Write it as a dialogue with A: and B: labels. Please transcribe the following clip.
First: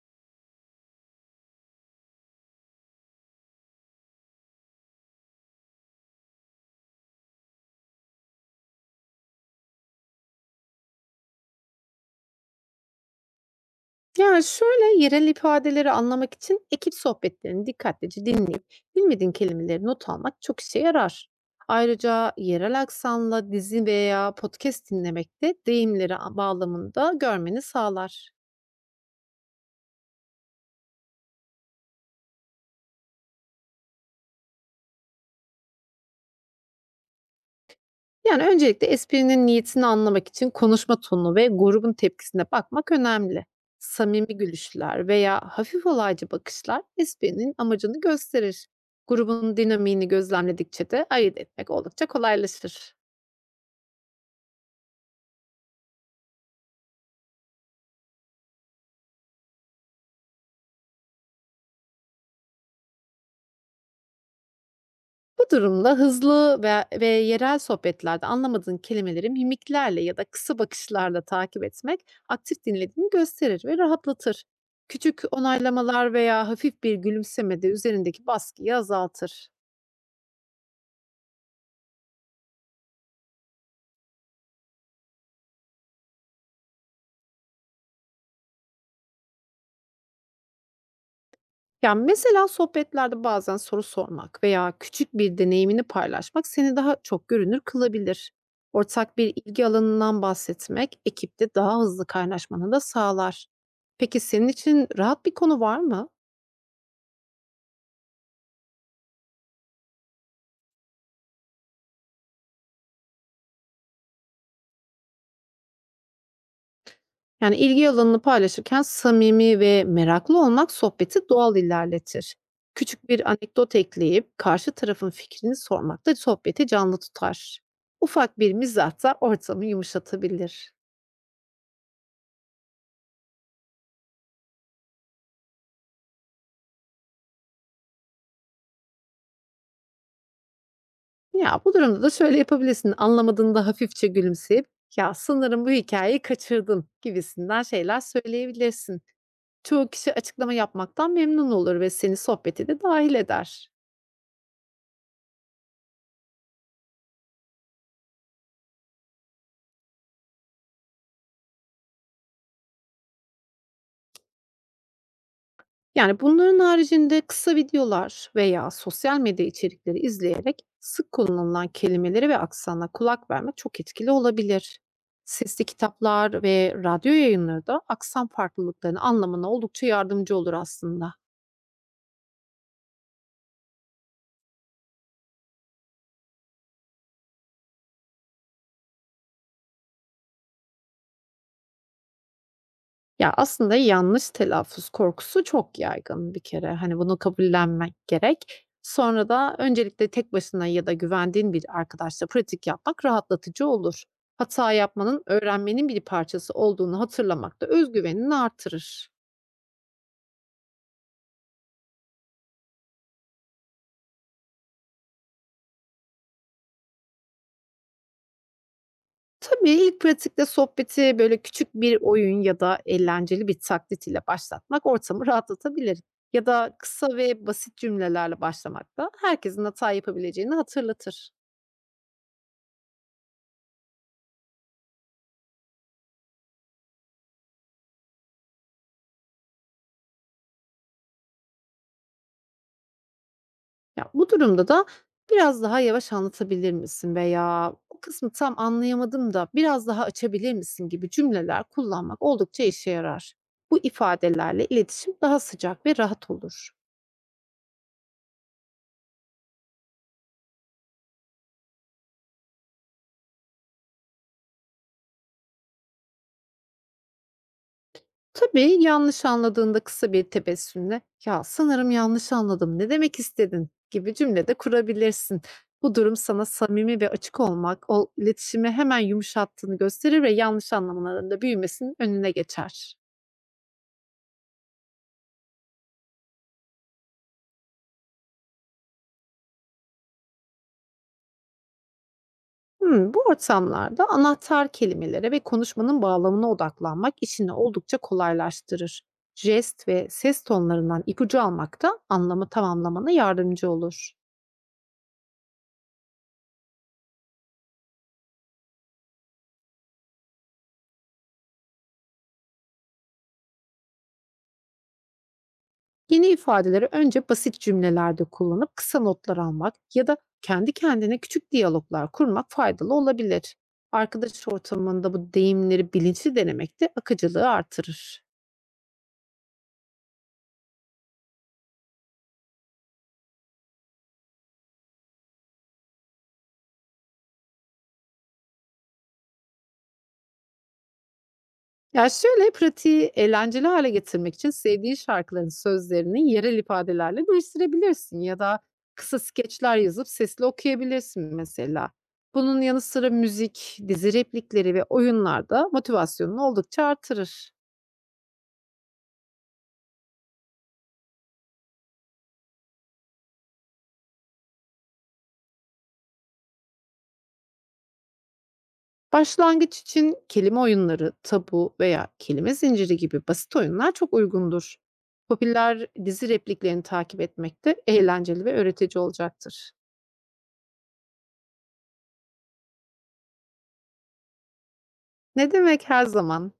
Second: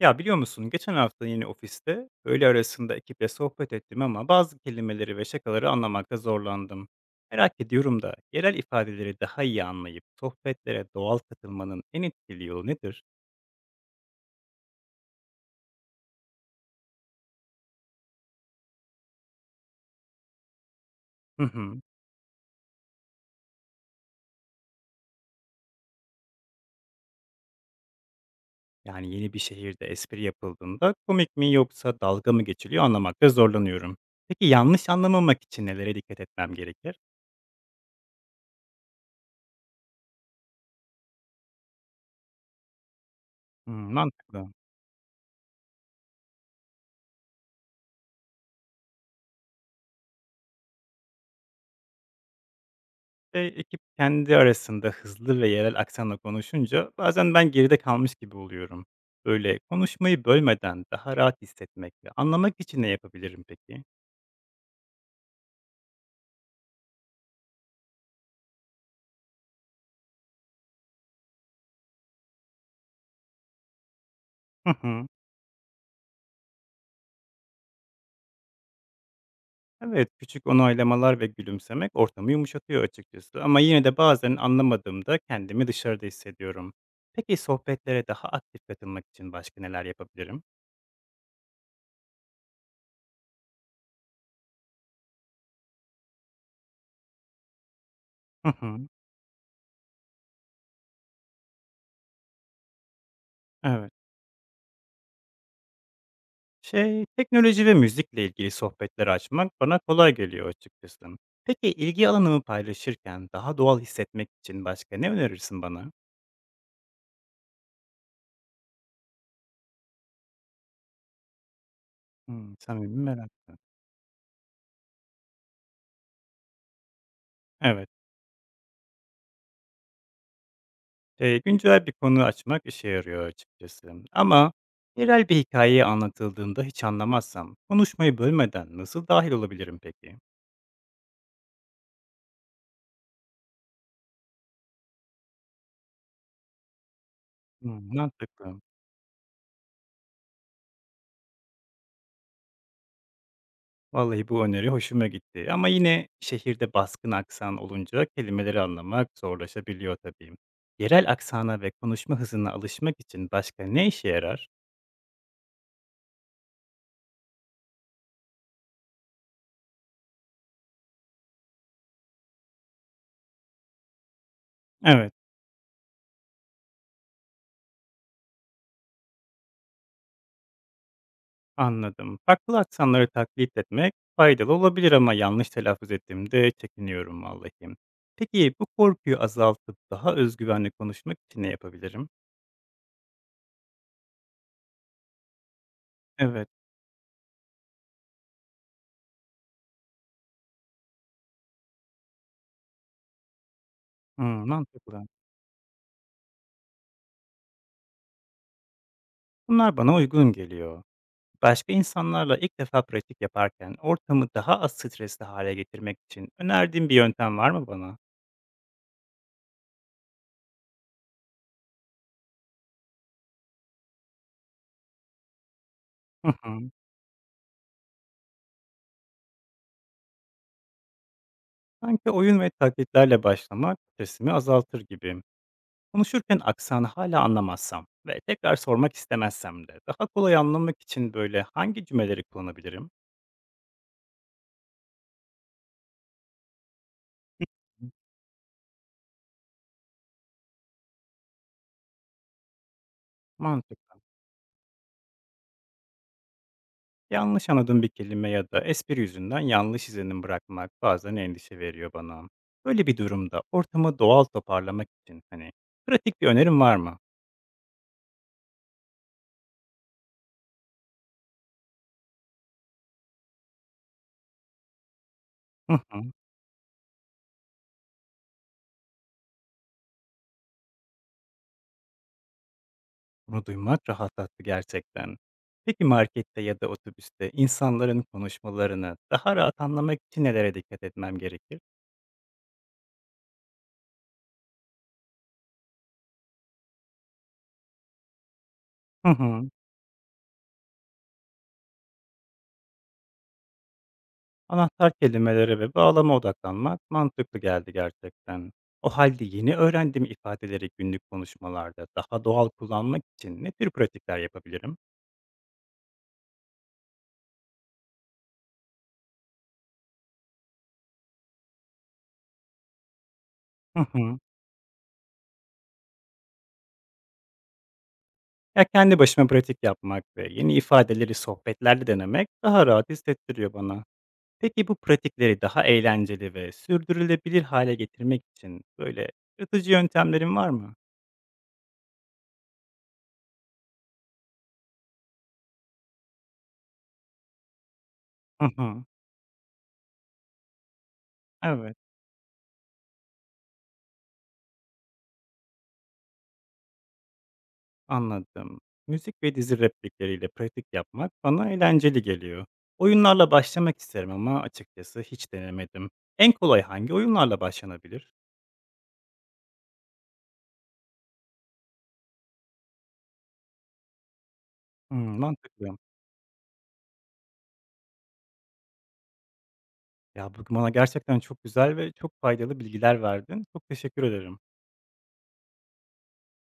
A: Ya biliyor musun geçen hafta yeni ofiste öğle arasında ekiple sohbet ettim ama bazı kelimeleri ve şakaları anlamakta zorlandım. Merak ediyorum da yerel ifadeleri daha iyi anlayıp sohbetlere doğal katılmanın en etkili yolu nedir?
B: Yani şöyle, yerel ifadeleri anlamak için ekip sohbetlerini dikkatlice dinleyip bilmediğin kelimeleri not almak çok işe yarar.
A: Hı hı.
B: Ayrıca yerel aksanla dizi veya podcast dinlemek de deyimleri bağlamında görmeni sağlar.
A: Yani yeni bir şehirde espri yapıldığında komik mi yoksa dalga mı geçiliyor anlamakta zorlanıyorum. Peki yanlış anlamamak için nelere dikkat etmem gerekir?
B: Yani öncelikle esprinin niyetini anlamak için konuşma tonu ve grubun tepkisine bakmak önemli.
A: Hmm,
B: Samimi
A: mantıklı.
B: gülüşler veya hafif olaycı bakışlar esprinin amacını gösterir. Grubun dinamiğini gözlemledikçe de ayırt etmek oldukça kolaylaşır.
A: Ekip kendi arasında hızlı ve yerel aksanla konuşunca bazen ben geride kalmış gibi oluyorum. Böyle konuşmayı bölmeden daha rahat hissetmek ve anlamak için ne yapabilirim peki?
B: Bu durumda hızlı ve yerel sohbetlerde anlamadığın kelimeleri mimiklerle ya da kısa bakışlarla takip etmek aktif dinlediğini gösterir ve rahatlatır.
A: Hı hı.
B: Küçük onaylamalar veya hafif bir gülümseme de üzerindeki baskıyı azaltır.
A: Evet, küçük onaylamalar ve gülümsemek ortamı yumuşatıyor açıkçası ama yine de bazen anlamadığımda kendimi dışarıda hissediyorum. Peki sohbetlere daha aktif katılmak için başka neler yapabilirim?
B: Yani mesela sohbetlerde bazen soru sormak veya küçük bir deneyimini paylaşmak seni daha çok görünür kılabilir.
A: Hı hı.
B: Ortak bir ilgi alanından bahsetmek ekipte daha hızlı kaynaşmanı da sağlar.
A: Evet.
B: Peki senin için rahat bir konu var mı?
A: Şey, teknoloji ve müzikle ilgili sohbetler açmak bana kolay geliyor açıkçası. Peki ilgi alanımı paylaşırken daha doğal hissetmek için başka ne önerirsin bana?
B: Yani ilgi alanını paylaşırken samimi ve meraklı olmak sohbeti doğal ilerletir.
A: Hmm, samimi
B: Küçük bir
A: merak ettim.
B: anekdot ekleyip karşı tarafın fikrini sormak da sohbeti canlı tutar.
A: Evet,
B: Ufak bir mizah da ortamı yumuşatabilir.
A: güncel bir konu açmak işe yarıyor açıkçası. Ama yerel bir hikaye anlatıldığında hiç anlamazsam konuşmayı bölmeden nasıl dahil olabilirim peki?
B: Ya, bu durumda da şöyle yapabilirsin. Anlamadığında hafifçe gülümseyip ya sanırım bu hikayeyi kaçırdım gibisinden
A: Hmm,
B: şeyler
A: mantıklı.
B: söyleyebilirsin. Çoğu kişi açıklama yapmaktan memnun olur ve seni sohbete de dahil eder.
A: Vallahi bu öneri hoşuma gitti ama yine şehirde baskın aksan olunca kelimeleri anlamak zorlaşabiliyor tabii. Yerel aksana ve konuşma hızına alışmak için başka ne işe yarar?
B: Yani bunların haricinde kısa videolar veya sosyal medya içerikleri izleyerek sık kullanılan kelimeleri ve aksana kulak vermek çok etkili olabilir.
A: Evet,
B: Sesli kitaplar ve radyo yayınları da aksan farklılıklarını anlamana oldukça yardımcı olur aslında.
A: anladım. Farklı aksanları taklit etmek faydalı olabilir ama yanlış telaffuz ettiğimde çekiniyorum vallahi. Peki bu korkuyu azaltıp daha özgüvenli konuşmak için ne yapabilirim?
B: Ya, aslında yanlış telaffuz korkusu çok yaygın bir
A: Evet,
B: kere. Hani, bunu kabullenmek gerek. Sonra da öncelikle tek başına ya da güvendiğin bir arkadaşla pratik yapmak rahatlatıcı olur.
A: hmm,
B: Hata
A: mantıklı.
B: yapmanın öğrenmenin bir parçası olduğunu hatırlamak da özgüvenini artırır.
A: Bunlar bana uygun geliyor. Başka insanlarla ilk defa pratik yaparken ortamı daha az stresli hale getirmek için önerdiğin bir yöntem var mı bana?
B: Tabii ilk pratikte sohbeti böyle küçük bir oyun ya da eğlenceli bir taklit ile başlatmak ortamı rahatlatabilir.
A: Hı
B: Ya
A: hı.
B: da kısa ve basit cümlelerle başlamak da herkesin hata yapabileceğini hatırlatır.
A: Sanki oyun ve taklitlerle başlamak stresimi azaltır gibi. Konuşurken aksanı hala anlamazsam ve tekrar sormak istemezsem de daha kolay anlamak için böyle hangi cümleleri kullanabilirim?
B: Ya, bu durumda da biraz daha yavaş anlatabilir misin veya "Bu kısmı tam anlayamadım da biraz daha açabilir misin?" gibi cümleler kullanmak oldukça işe yarar. Bu
A: Mantıklı.
B: ifadelerle iletişim daha sıcak ve rahat olur.
A: Yanlış anladığım bir kelime ya da espri yüzünden yanlış izlenim bırakmak bazen endişe veriyor bana. Böyle bir durumda ortamı doğal toparlamak için hani pratik bir önerim var mı?
B: Tabii yanlış anladığında kısa bir tebessümle "Ya, sanırım yanlış anladım, ne demek istedin?" gibi cümle de kurabilirsin.
A: Hı
B: Bu
A: hı.
B: durum sana samimi ve açık olmak, o iletişimi hemen yumuşattığını gösterir ve yanlış anlamaların da büyümesinin önüne geçer.
A: Bunu duymak rahatlattı gerçekten. Peki markette ya da otobüste insanların konuşmalarını daha rahat anlamak için nelere dikkat etmem gerekir?
B: Hımm, bu ortamlarda anahtar kelimelere ve konuşmanın bağlamına odaklanmak işini oldukça kolaylaştırır.
A: Hı hı.
B: Jest ve ses tonlarından ipucu almak da anlamı tamamlamana yardımcı olur.
A: Anahtar kelimelere ve bağlama odaklanmak mantıklı geldi gerçekten. O halde yeni öğrendiğim ifadeleri günlük konuşmalarda daha doğal kullanmak için ne tür pratikler yapabilirim?
B: Yeni ifadeleri önce basit cümlelerde kullanıp kısa notlar almak ya da kendi kendine küçük diyaloglar kurmak faydalı olabilir.
A: Hı hı.
B: Arkadaş ortamında bu deyimleri bilinçli denemek de akıcılığı artırır.
A: Ya kendi başıma pratik yapmak ve yeni ifadeleri sohbetlerde denemek daha rahat hissettiriyor bana. Peki bu pratikleri daha eğlenceli ve sürdürülebilir hale getirmek için böyle yaratıcı yöntemlerin var mı?
B: Ya, şöyle, pratiği eğlenceli hale getirmek için sevdiğin şarkıların sözlerini yerel ifadelerle değiştirebilirsin ya
A: Hı
B: da
A: hı.
B: kısa skeçler yazıp sesli okuyabilirsin
A: Evet,
B: mesela. Bunun yanı sıra müzik, dizi replikleri ve oyunlar da motivasyonunu oldukça artırır.
A: anladım. Müzik ve dizi replikleriyle pratik yapmak bana eğlenceli geliyor. Oyunlarla başlamak isterim ama açıkçası hiç denemedim. En kolay hangi oyunlarla başlanabilir?
B: Başlangıç için kelime oyunları, tabu veya kelime zinciri gibi basit oyunlar çok uygundur.
A: Hmm, mantıklı.
B: Popüler dizi repliklerini takip etmek de eğlenceli ve öğretici olacaktır.
A: Ya bugün bana gerçekten çok güzel ve çok faydalı bilgiler verdin. Çok teşekkür ederim.
B: Ne demek, her zaman.